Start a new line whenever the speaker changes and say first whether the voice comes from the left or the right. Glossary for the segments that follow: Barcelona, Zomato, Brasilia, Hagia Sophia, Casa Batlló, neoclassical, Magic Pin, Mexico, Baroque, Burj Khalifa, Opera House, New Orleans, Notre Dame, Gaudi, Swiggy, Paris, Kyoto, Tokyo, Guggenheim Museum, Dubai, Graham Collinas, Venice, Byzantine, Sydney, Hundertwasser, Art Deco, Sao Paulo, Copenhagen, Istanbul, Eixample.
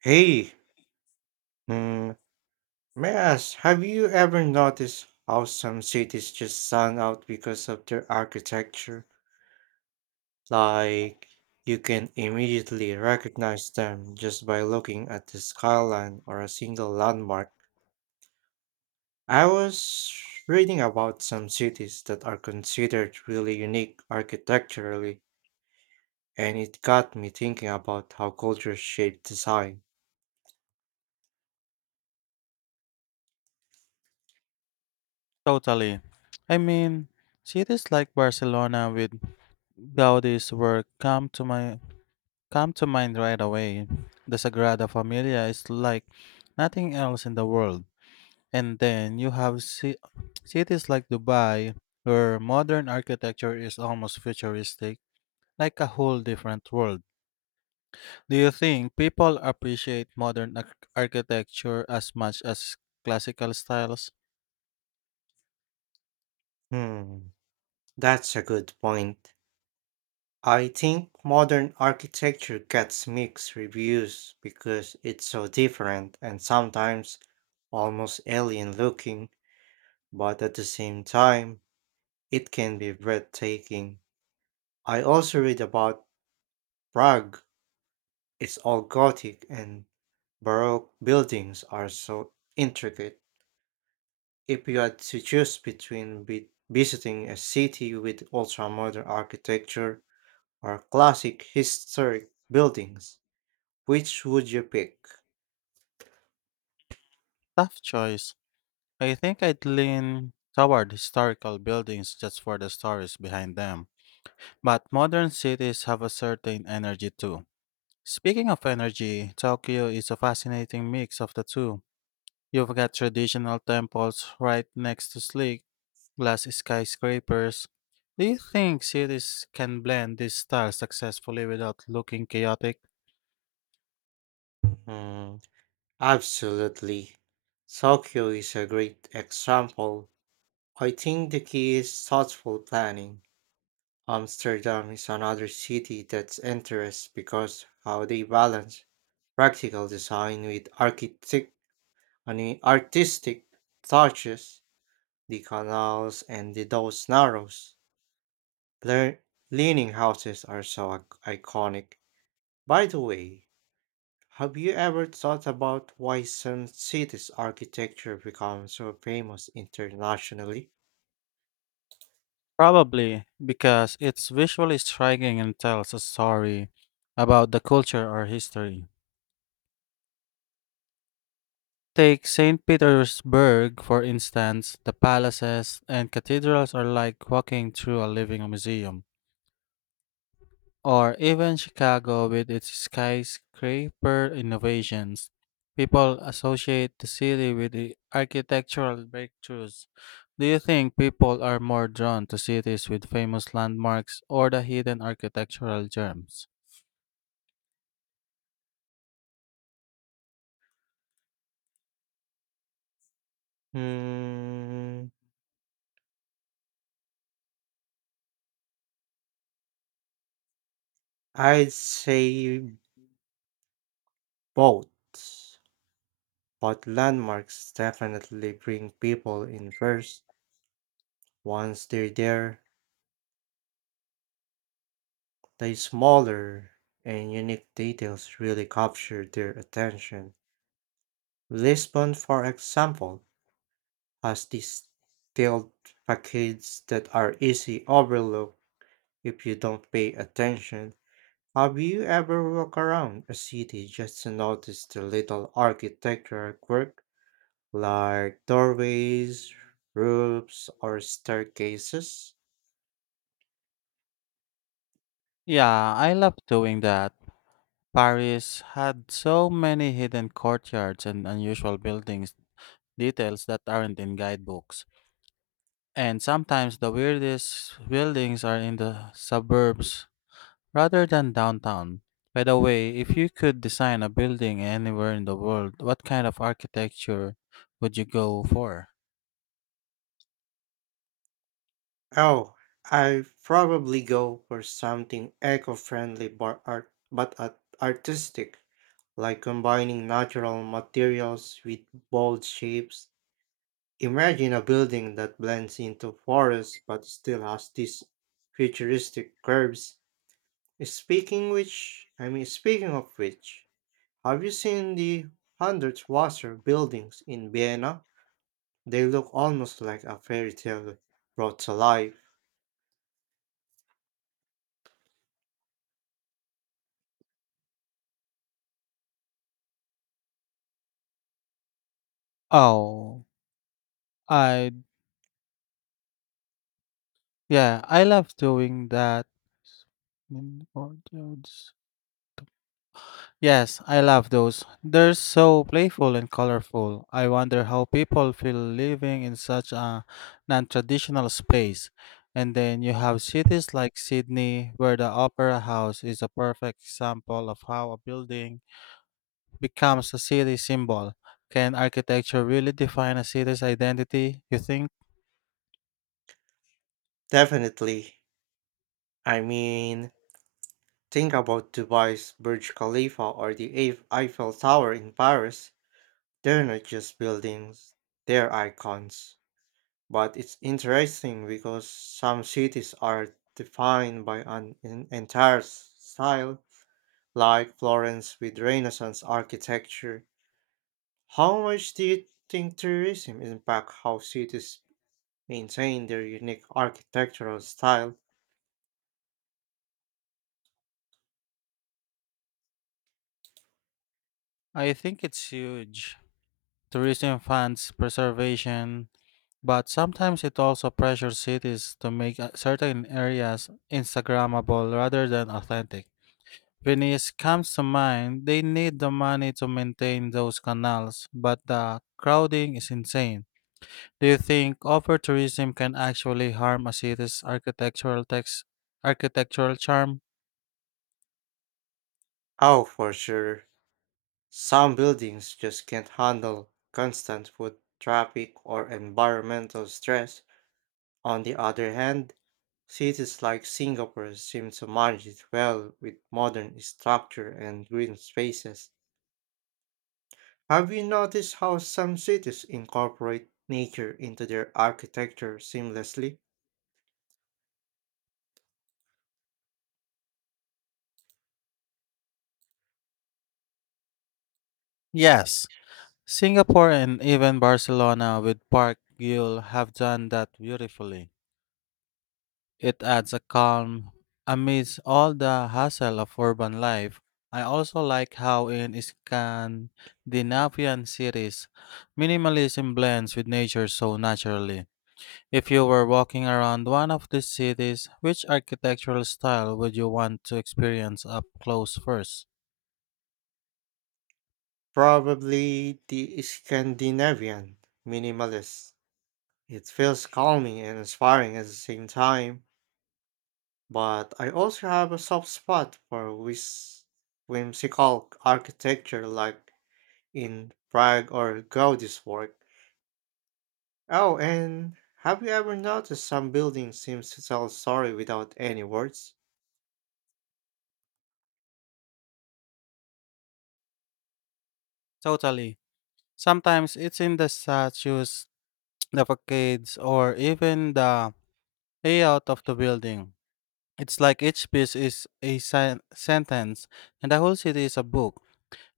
right: Hey, hmm, may I ask, have you ever noticed how some cities just stand out because of their architecture? Like, you can immediately recognize them just by looking at the skyline or a single landmark. I was reading about some cities that are considered really unique architecturally, and it got me thinking about how culture shapes design.
left: Totally. I mean, cities like Barcelona with Gaudi's work come to my come to mind right away. The Sagrada Familia is like nothing else in the world. And then you have cities like Dubai where modern architecture is almost futuristic, like a whole different world. Do you think people appreciate modern architecture as much as classical styles?
right: Hmm, that's a good point. I think modern architecture gets mixed reviews because it's so different and sometimes almost alien looking, but at the same time, it can be breathtaking. I also read about Prague, it's all Gothic and Baroque buildings are so intricate. If you had to choose between visiting a city with ultra modern architecture or classic historic buildings, which would you pick?
left: Tough choice. I think I'd lean toward historical buildings just for the stories behind them. But modern cities have a certain energy too. Speaking of energy, Tokyo is a fascinating mix of the two. You've got traditional temples right next to sleek glass skyscrapers. Do you think cities can blend these styles successfully without looking chaotic?
right: Hmm. Absolutely. Tokyo is a great example. I think the key is thoughtful planning. Amsterdam is another city that's interesting because how they balance practical design with artistic touches, the canals and the those narrows. Lear- Leaning houses are so iconic. By the way, have you ever thought about why some cities' architecture becomes so famous internationally?
left: Probably because it's visually striking and tells a story about the culture or history. Take St. Petersburg, for instance, the palaces and cathedrals are like walking through a living museum. Or even Chicago with its skyscraper innovations. People associate the city with the architectural breakthroughs. Do you think people are more drawn to cities with famous landmarks or the hidden architectural gems?
right: Hmm, I'd say both, but landmarks definitely bring people in first. Once they're there, the smaller and unique details really capture their attention. Lisbon, for example, has these tiered facades that are easily overlooked if you don't pay attention. Have you ever walked around a city just to notice the little architectural quirk, like doorways, roofs, or staircases?
left: Yeah, I love doing that. Paris had so many hidden courtyards and unusual buildings, details that aren't in guidebooks. And sometimes the weirdest buildings are in the suburbs rather than downtown. By the way, if you could design a building anywhere in the world, what kind of architecture would you go for?
right: Oh, I probably go for something eco-friendly but artistic, like combining natural materials with bold shapes. Imagine a building that blends into forest but still has these futuristic curves. Speaking of which, have you seen the hundred Wasser buildings in Vienna? They look almost like a fairy tale brought to life.
left: Oh, I Yeah, I love doing that. Hidden courtyards. Yes, I love those. They're so playful and colorful. I wonder how people feel living in such a non traditional space. And then you have cities like Sydney, where the Opera House is a perfect example of how a building becomes a city symbol. Can architecture really define a city's identity, you think?
right: Definitely. I mean, think about Dubai's Burj Khalifa or the Eiffel Tower in Paris. They're not just buildings, they're icons. But it's interesting because some cities are defined by an entire style like Florence with Renaissance architecture. How much do you think tourism impacts how cities maintain their unique architectural style?
left: I think it's huge. Tourism funds preservation, but sometimes it also pressures cities to make certain areas Instagrammable rather than authentic. Venice comes to mind, they need the money to maintain those canals, but the crowding is insane. Do you think over tourism can actually harm a city's architectural charm?
right: Oh, for sure. Some buildings just can't handle constant foot traffic or environmental stress. On the other hand, cities like Singapore seem to manage it well with modern structure and green spaces. Have you noticed how some cities incorporate nature into their architecture seamlessly?
left: Yes. Singapore and even Barcelona with Park Güell have done that beautifully. It adds a calm amidst all the hassle of urban life. I also like how in Scandinavian cities, minimalism blends with nature so naturally. If you were walking around one of these cities, which architectural style would you want to experience up close first?
right: Probably the Scandinavian minimalist. It feels calming and inspiring at the same time, but I also have a soft spot for whimsical architecture like in Prague or Gaudi's work. Oh, and have you ever noticed some buildings seem to tell a story without any words?
left: Totally. Sometimes it's in the statues, the facades, or even the layout of the building. It's like each piece is a sentence, and the whole city is a book.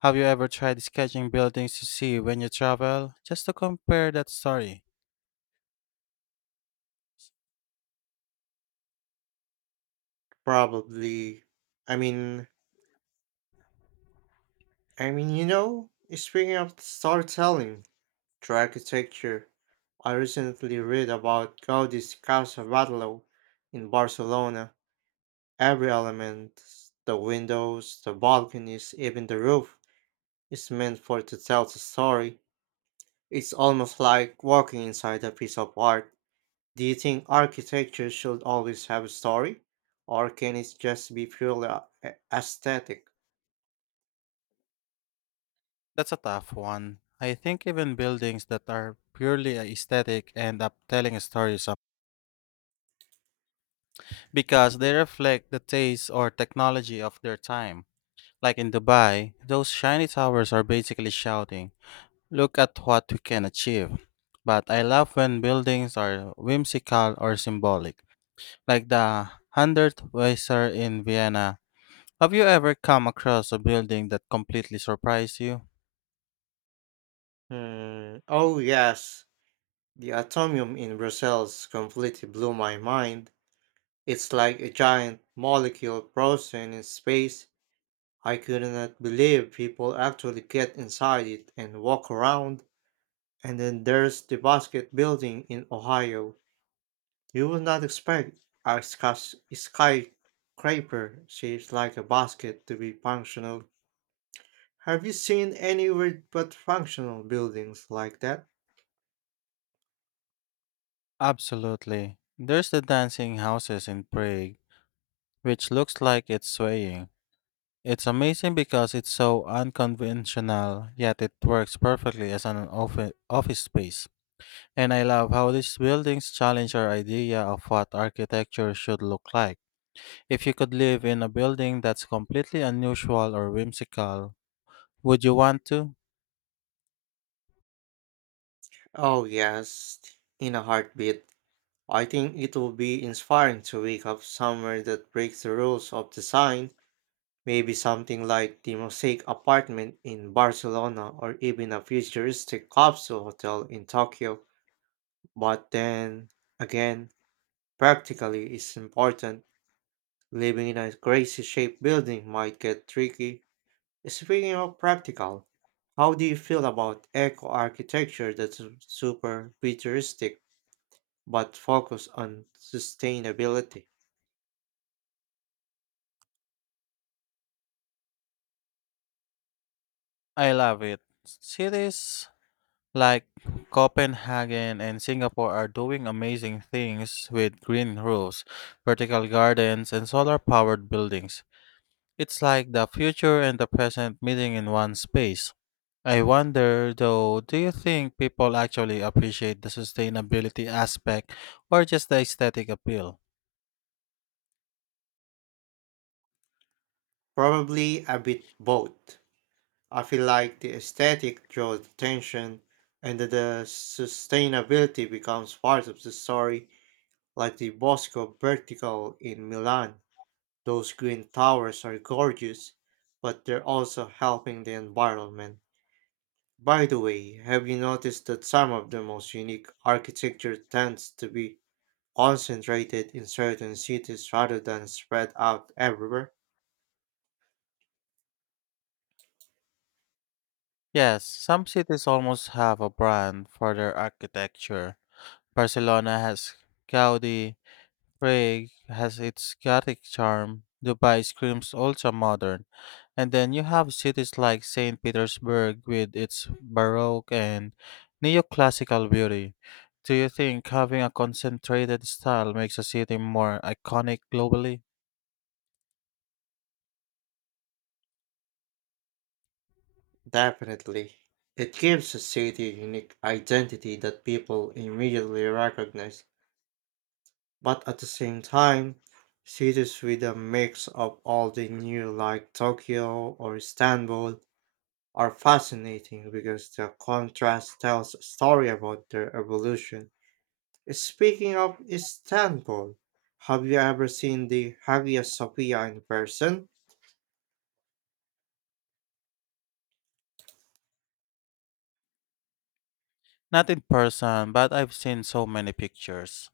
left: Have you ever tried sketching buildings you see when you travel? Just to compare that story.
right: Probably I mean, I mean, you know, Speaking of storytelling through architecture, I recently read about Gaudi's Casa Batlló in Barcelona. Every element, the windows, the balconies, even the roof, is meant for to tell the story. It's almost like walking inside a piece of art. Do you think architecture should always have a story? Or can it just be purely aesthetic?
left: That's a tough one. I think even buildings that are purely aesthetic end up telling a story some because they reflect the taste or technology of their time. Like in Dubai, those shiny towers are basically shouting, look at what we can achieve. But I love when buildings are whimsical or symbolic, like the Hundertwasser in Vienna. Have you ever come across a building that completely surprised you?
right: Hmm. Oh, yes. The atomium in Brussels completely blew my mind. It's like a giant molecule frozen in space. I could not believe people actually get inside it and walk around. And then there's the basket building in Ohio. You would not expect a skyscraper shaped like a basket to be functional. Have you seen any weird but functional buildings like that?
left: Absolutely. There's the dancing houses in Prague, which looks like it's swaying. It's amazing because it's so unconventional, yet it works perfectly as an office space. And I love how these buildings challenge our idea of what architecture should look like. If you could live in a building that's completely unusual or whimsical, would you want to?
right: Oh, yes, in a heartbeat. I think it will be inspiring to wake up somewhere that breaks the rules of design, maybe something like the Mosaic apartment in Barcelona or even a futuristic capsule hotel in Tokyo. But then again, practically is important. Living in a crazy shaped building might get tricky. Speaking of practical, how do you feel about eco architecture that's super futuristic but focus on sustainability?
left: I love it. Cities like Copenhagen and Singapore are doing amazing things with green roofs, vertical gardens, and solar powered buildings. It's like the future and the present meeting in one space. I wonder though, do you think people actually appreciate the sustainability aspect or just the aesthetic appeal?
right: Probably a bit both. I feel like the aesthetic draws attention and the sustainability becomes part of the story, like the Bosco Vertical in Milan. Those green towers are gorgeous, but they're also helping the environment. By the way, have you noticed that some of the most unique architecture tends to be concentrated in certain cities rather than spread out everywhere?
left: Yes, some cities almost have a brand for their architecture. Barcelona has Gaudi, Prague has its Gothic charm, Dubai screams ultra-modern, and then you have cities like St. Petersburg with its Baroque and neoclassical beauty. Do you think having a concentrated style makes a city more iconic globally?
right: Definitely. It gives a city a unique identity that people immediately recognize. But at the same time, cities with a mix of all the new, like Tokyo or Istanbul, are fascinating because the contrast tells a story about their evolution. Speaking of Istanbul, have you ever seen the Hagia Sophia in person?
left: Not in person, but I've seen so many pictures.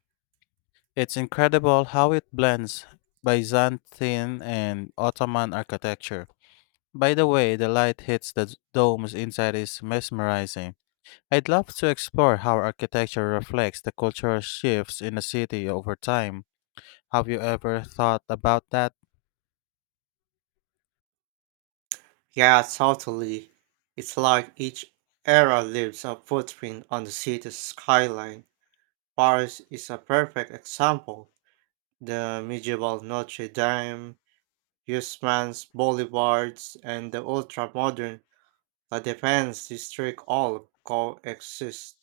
left: It's incredible how it blends Byzantine and Ottoman architecture. By the way, the light hits the domes inside is mesmerizing. I'd love to explore how architecture reflects the cultural shifts in a city over time. Have you ever thought about that?
right: Yeah, totally. It's like each era leaves a footprint on the city's skyline. Paris is a perfect example. The medieval Notre Dame, Usman's boulevards, and the ultra-modern La Défense district all coexist.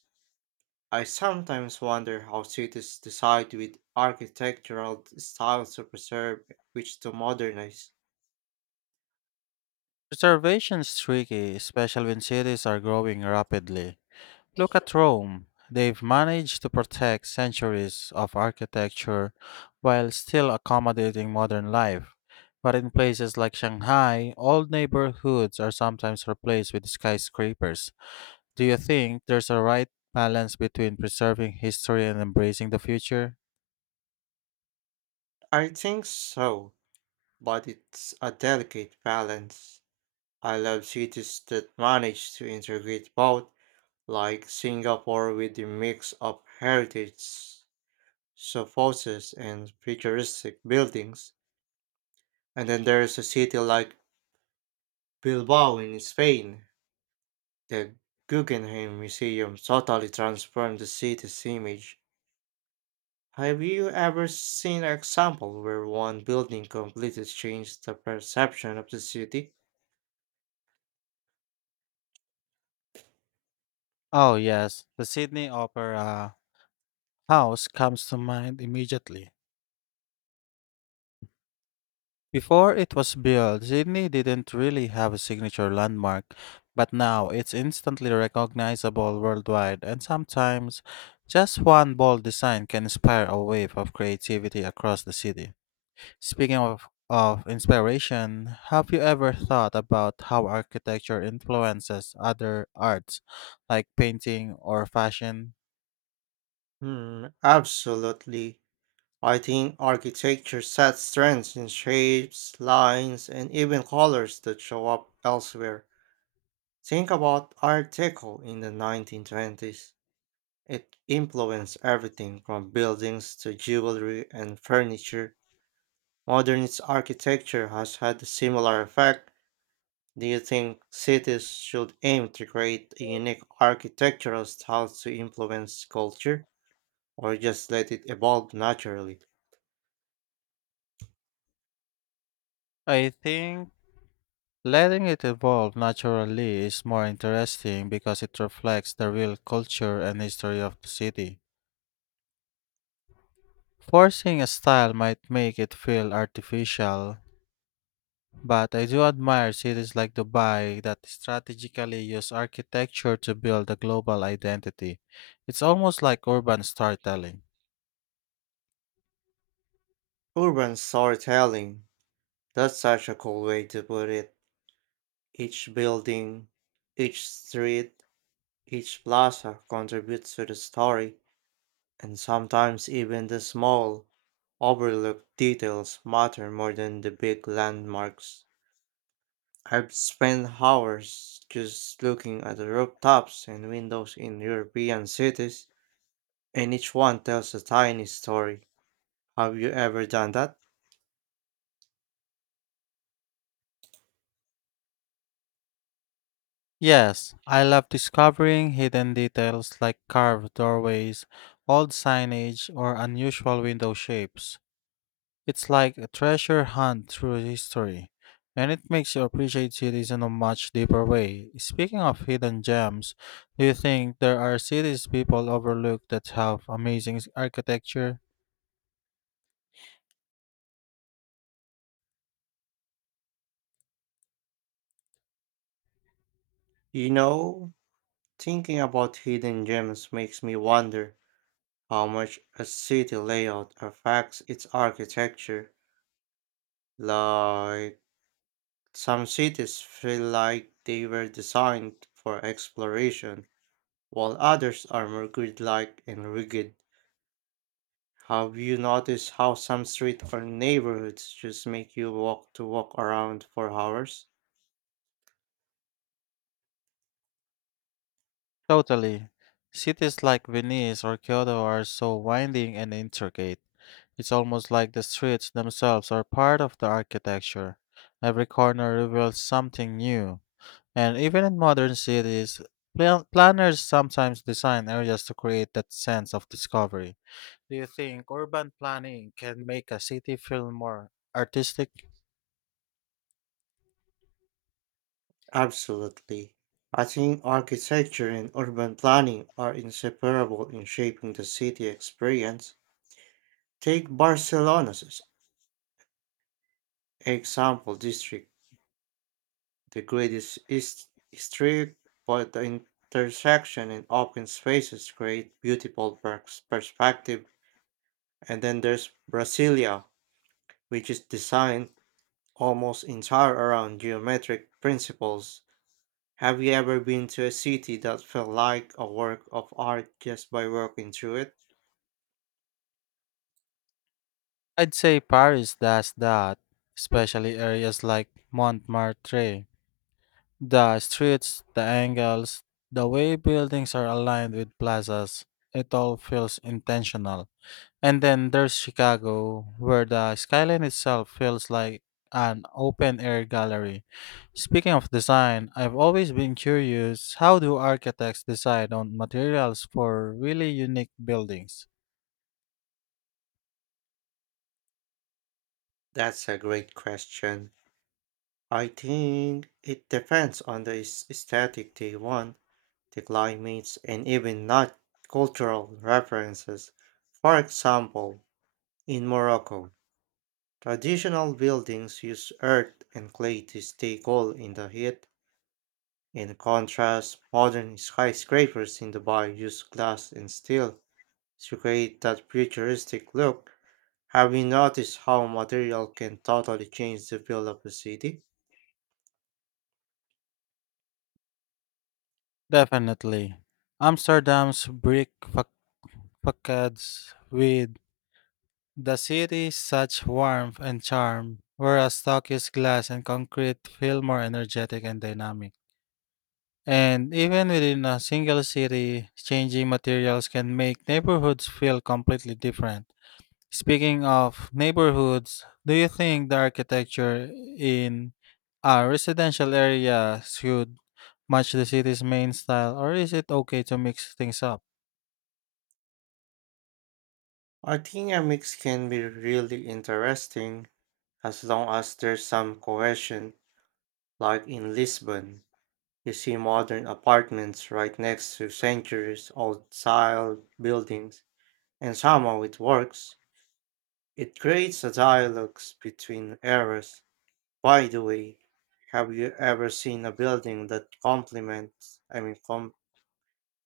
right: I sometimes wonder how cities decide with architectural styles to preserve which to modernize.
left: Preservation's tricky, especially when cities are growing rapidly. Look at Rome. They've managed to protect centuries of architecture while still accommodating modern life. But in places like Shanghai, old neighborhoods are sometimes replaced with skyscrapers. Do you think there's a right balance between preserving history and embracing the future?
right: I think so, but it's a delicate balance. I love cities that manage to integrate both, like Singapore with a mix of heritage so forces and futuristic buildings. And then there's a city like Bilbao in Spain. The Guggenheim Museum totally transformed the city's image. Have you ever seen an example where one building completely changed the perception of the city?
left: Oh, yes. The Sydney Opera House comes to mind immediately. Before it was built, Sydney didn't really have a signature landmark, but now it's instantly recognizable worldwide, and sometimes just one bold design can inspire a wave of creativity across the city. Speaking of inspiration, have you ever thought about how architecture influences other arts like painting or fashion?
right: Absolutely. I think architecture sets trends in shapes, lines, and even colors that show up elsewhere. Think about Art Deco in the 1920s. It influenced everything from buildings to jewelry and furniture. Modernist architecture has had a similar effect. Do you think cities should aim to create a unique architectural style to influence culture, or just let it evolve naturally?
left: I think letting it evolve naturally is more interesting because it reflects the real culture and history of the city. Forcing a style might make it feel artificial, but I do admire cities like Dubai that strategically use architecture to build a global identity. It's almost like urban storytelling.
right: Urban storytelling. That's such a cool way to put it. Each building, each street, each plaza contributes to the story, and sometimes even the small, overlooked details matter more than the big landmarks. I've spent hours just looking at the rooftops and windows in European cities, and each one tells a tiny story. Have you ever done that?
left: Yes, I love discovering hidden details like carved doorways, old signage, or unusual window shapes. It's like a treasure hunt through history, and it makes you appreciate cities in a much deeper way. Speaking of hidden gems, do you think there are cities people overlook that have amazing architecture?
right: You know, thinking about hidden gems makes me wonder how much a city layout affects its architecture. Like, some cities feel like they were designed for exploration, while others are more grid like and rigid. Have you noticed how some street or neighborhoods just make you walk around for hours?
left: Totally. Cities like Venice or Kyoto are so winding and intricate. It's almost like the streets themselves are part of the architecture. Every corner reveals something new. And even in modern cities, planners sometimes design areas to create that sense of discovery. Do you think urban planning can make a city feel more artistic?
right: Absolutely. I think architecture and urban planning are inseparable in shaping the city experience. Take Barcelona's Example district. The grid is strict, but the intersection and open spaces create beautiful perspective. And then there's Brasilia, which is designed almost entire around geometric principles. Have you ever been to a city that felt like a work of art just by walking through it?
left: I'd say Paris does that, especially areas like Montmartre. The streets, the angles, the way buildings are aligned with plazas, it all feels intentional. And then there's Chicago, where the skyline itself feels like an open air gallery. Speaking of design, I've always been curious how do architects decide on materials for really unique buildings?
right: That's a great question. I think it depends on the aesthetic they want, the climates, and even not cultural references. For example, in Morocco, traditional buildings use earth and clay to stay cool in the heat. In contrast, modern skyscrapers in Dubai use glass and steel, to create that futuristic look. Have you noticed how material can totally change the feel of a city?
left: Definitely. Amsterdam's brick facades with the city's such warmth and charm, whereas Tokyo's glass and concrete feel more energetic and dynamic. And even within a single city, changing materials can make neighborhoods feel completely different. Speaking of neighborhoods, do you think the architecture in a residential area should match the city's main style, or is it okay to mix things up?
right: I think a mix can be really interesting as long as there's some cohesion, like in Lisbon. You see modern apartments right next to centuries old style buildings, and somehow it works. It creates a dialogue between eras. By the way, have you ever seen a building that complements, I mean, com-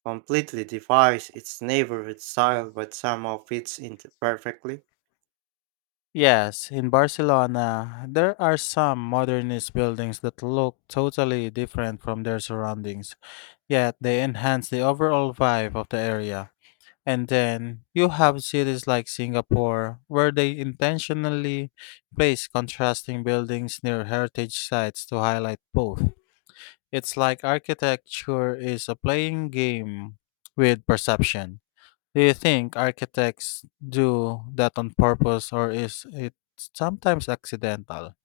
right: completely defies its neighborhood style but somehow fits into perfectly?
left: Yes, in Barcelona, there are some modernist buildings that look totally different from their surroundings, yet they enhance the overall vibe of the area. And then you have cities like Singapore, where they intentionally place contrasting buildings near heritage sites to highlight both. It's like architecture is a playing game with perception. Do you think architects do that on purpose or is it sometimes accidental?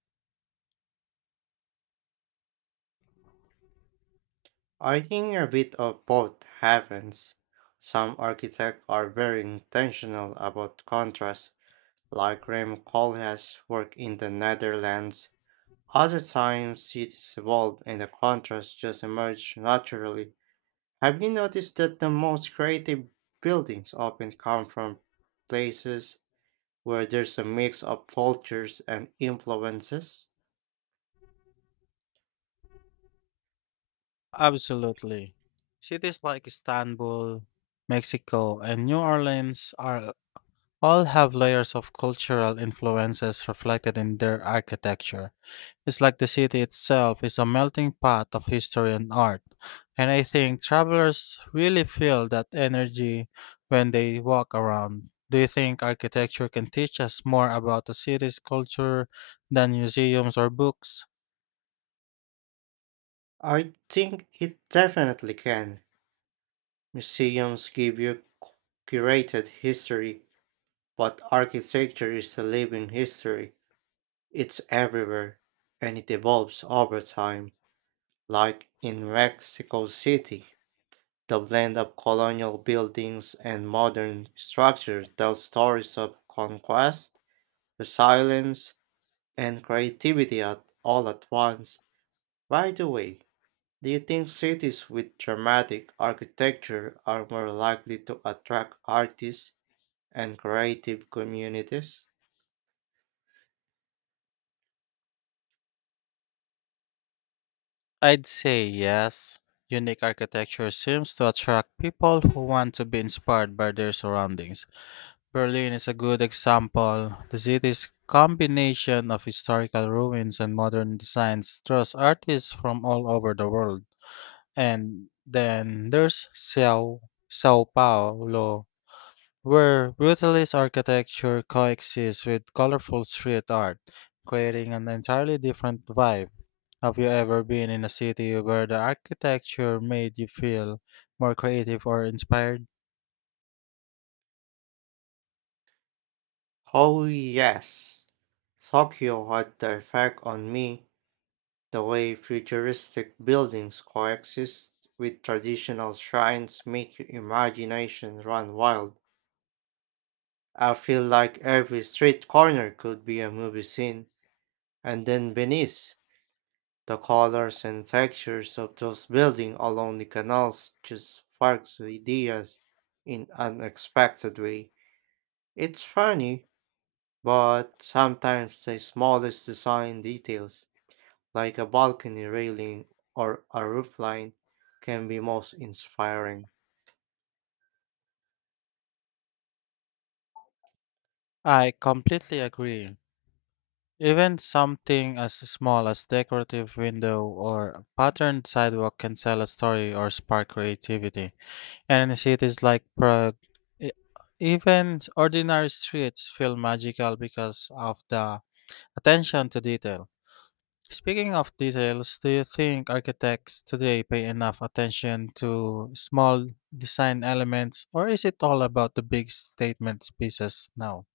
right: I think a bit of both happens. Some architects are very intentional about contrast like Graham Collinas' work in the Netherlands. Other times cities evolve and the contrasts just emerge naturally. Have you noticed that the most creative buildings often come from places where there's a mix of cultures and influences?
left: Absolutely. Cities like Istanbul, Mexico, and New Orleans are all have layers of cultural influences reflected in their architecture. It's like the city itself is a melting pot of history and art. And I think travelers really feel that energy when they walk around. Do you think architecture can teach us more about a city's culture than museums or books?
right: I think it definitely can. Museums give you curated history, but architecture is a living history. It's everywhere and it evolves over time. Like in Mexico City, the blend of colonial buildings and modern structures tells stories of conquest, resilience, and creativity at all at once. By the way, do you think cities with dramatic architecture are more likely to attract artists and creative communities?
left: I'd say yes. Unique architecture seems to attract people who want to be inspired by their surroundings. Berlin is a good example. The city's combination of historical ruins and modern designs draws artists from all over the world. And then there's Sao Paulo, where brutalist architecture coexists with colorful street art, creating an entirely different vibe. Have you ever been in a city where the architecture made you feel more creative or inspired?
right: Oh, yes. Tokyo had the effect on me. The way futuristic buildings coexist with traditional shrines make your imagination run wild. I feel like every street corner could be a movie scene, and then beneath, the colors and textures of those buildings along the canals just sparks ideas in unexpected way. It's funny, but sometimes the smallest design details like a balcony railing or a roofline, can be most inspiring.
left: I completely agree. Even something as small as decorative window or patterned sidewalk can tell a story or spark creativity. And in cities like Prague, e- even ordinary streets feel magical because of the attention to detail. Speaking of details, do you think architects today pay enough attention to small design elements, or is it all about the big statement pieces now?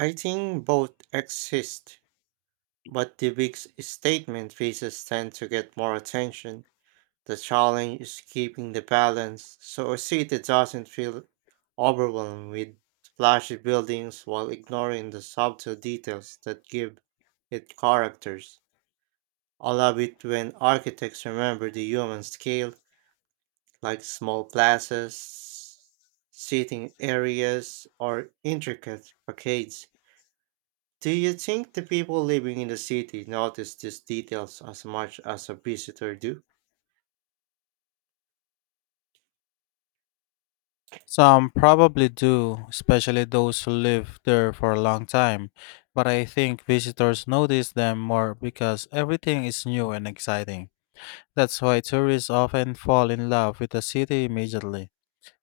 right: I think both exist, but the big statement pieces tend to get more attention. The challenge is keeping the balance so a city doesn't feel overwhelmed with flashy buildings while ignoring the subtle details that give it characters. I love it when architects remember the human scale like small plazas, seating areas, or intricate facades. Do you think the people living in the city notice these details as much as a visitor do?
left: Some probably do, especially those who live there for a long time, but I think visitors notice them more because everything is new and exciting. That's why tourists often fall in love with the city immediately.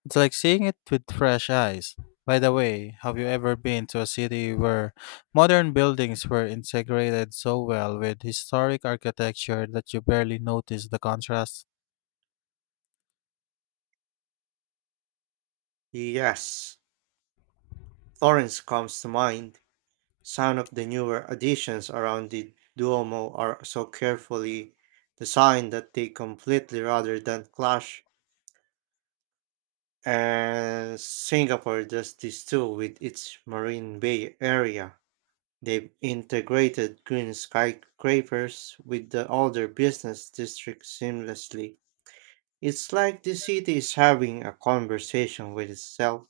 left: It's like seeing it with fresh eyes. By the way, have you ever been to a city where modern buildings were integrated so well with historic architecture that you barely notice the contrast?
right: Yes, Florence comes to mind. Some of the newer additions around the Duomo are so carefully designed that they completely rather than clash. And Singapore does this too with its Marine Bay area. They've integrated green skyscrapers with the older business districts seamlessly. It's like the city is having a conversation with itself.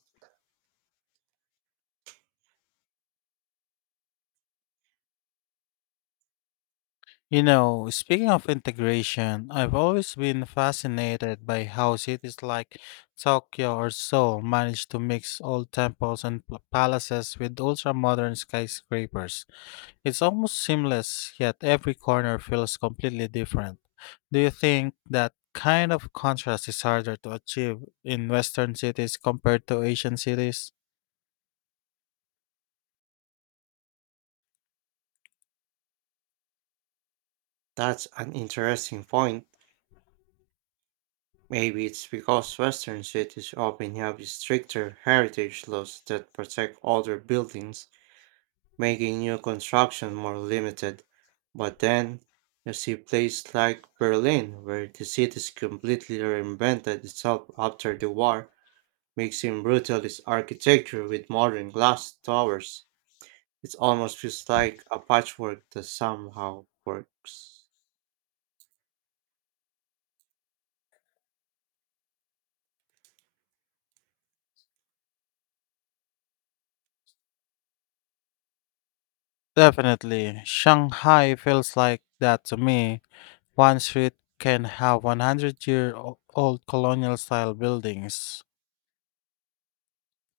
left: You know, speaking of integration, I've always been fascinated by how cities like Tokyo or Seoul manage to mix old temples and palaces with ultra-modern skyscrapers. It's almost seamless, yet every corner feels completely different. Do you think that kind of contrast is harder to achieve in Western cities compared to Asian cities?
right: That's an interesting point. Maybe it's because Western cities often have stricter heritage laws that protect older buildings, making new construction more limited. But then, you see places like Berlin, where the city completely reinvented itself after the war, mixing brutalist architecture with modern glass towers. It almost feels like a patchwork that somehow works.
left: Definitely. Shanghai feels like that to me. One street can have 100 year old colonial style buildings.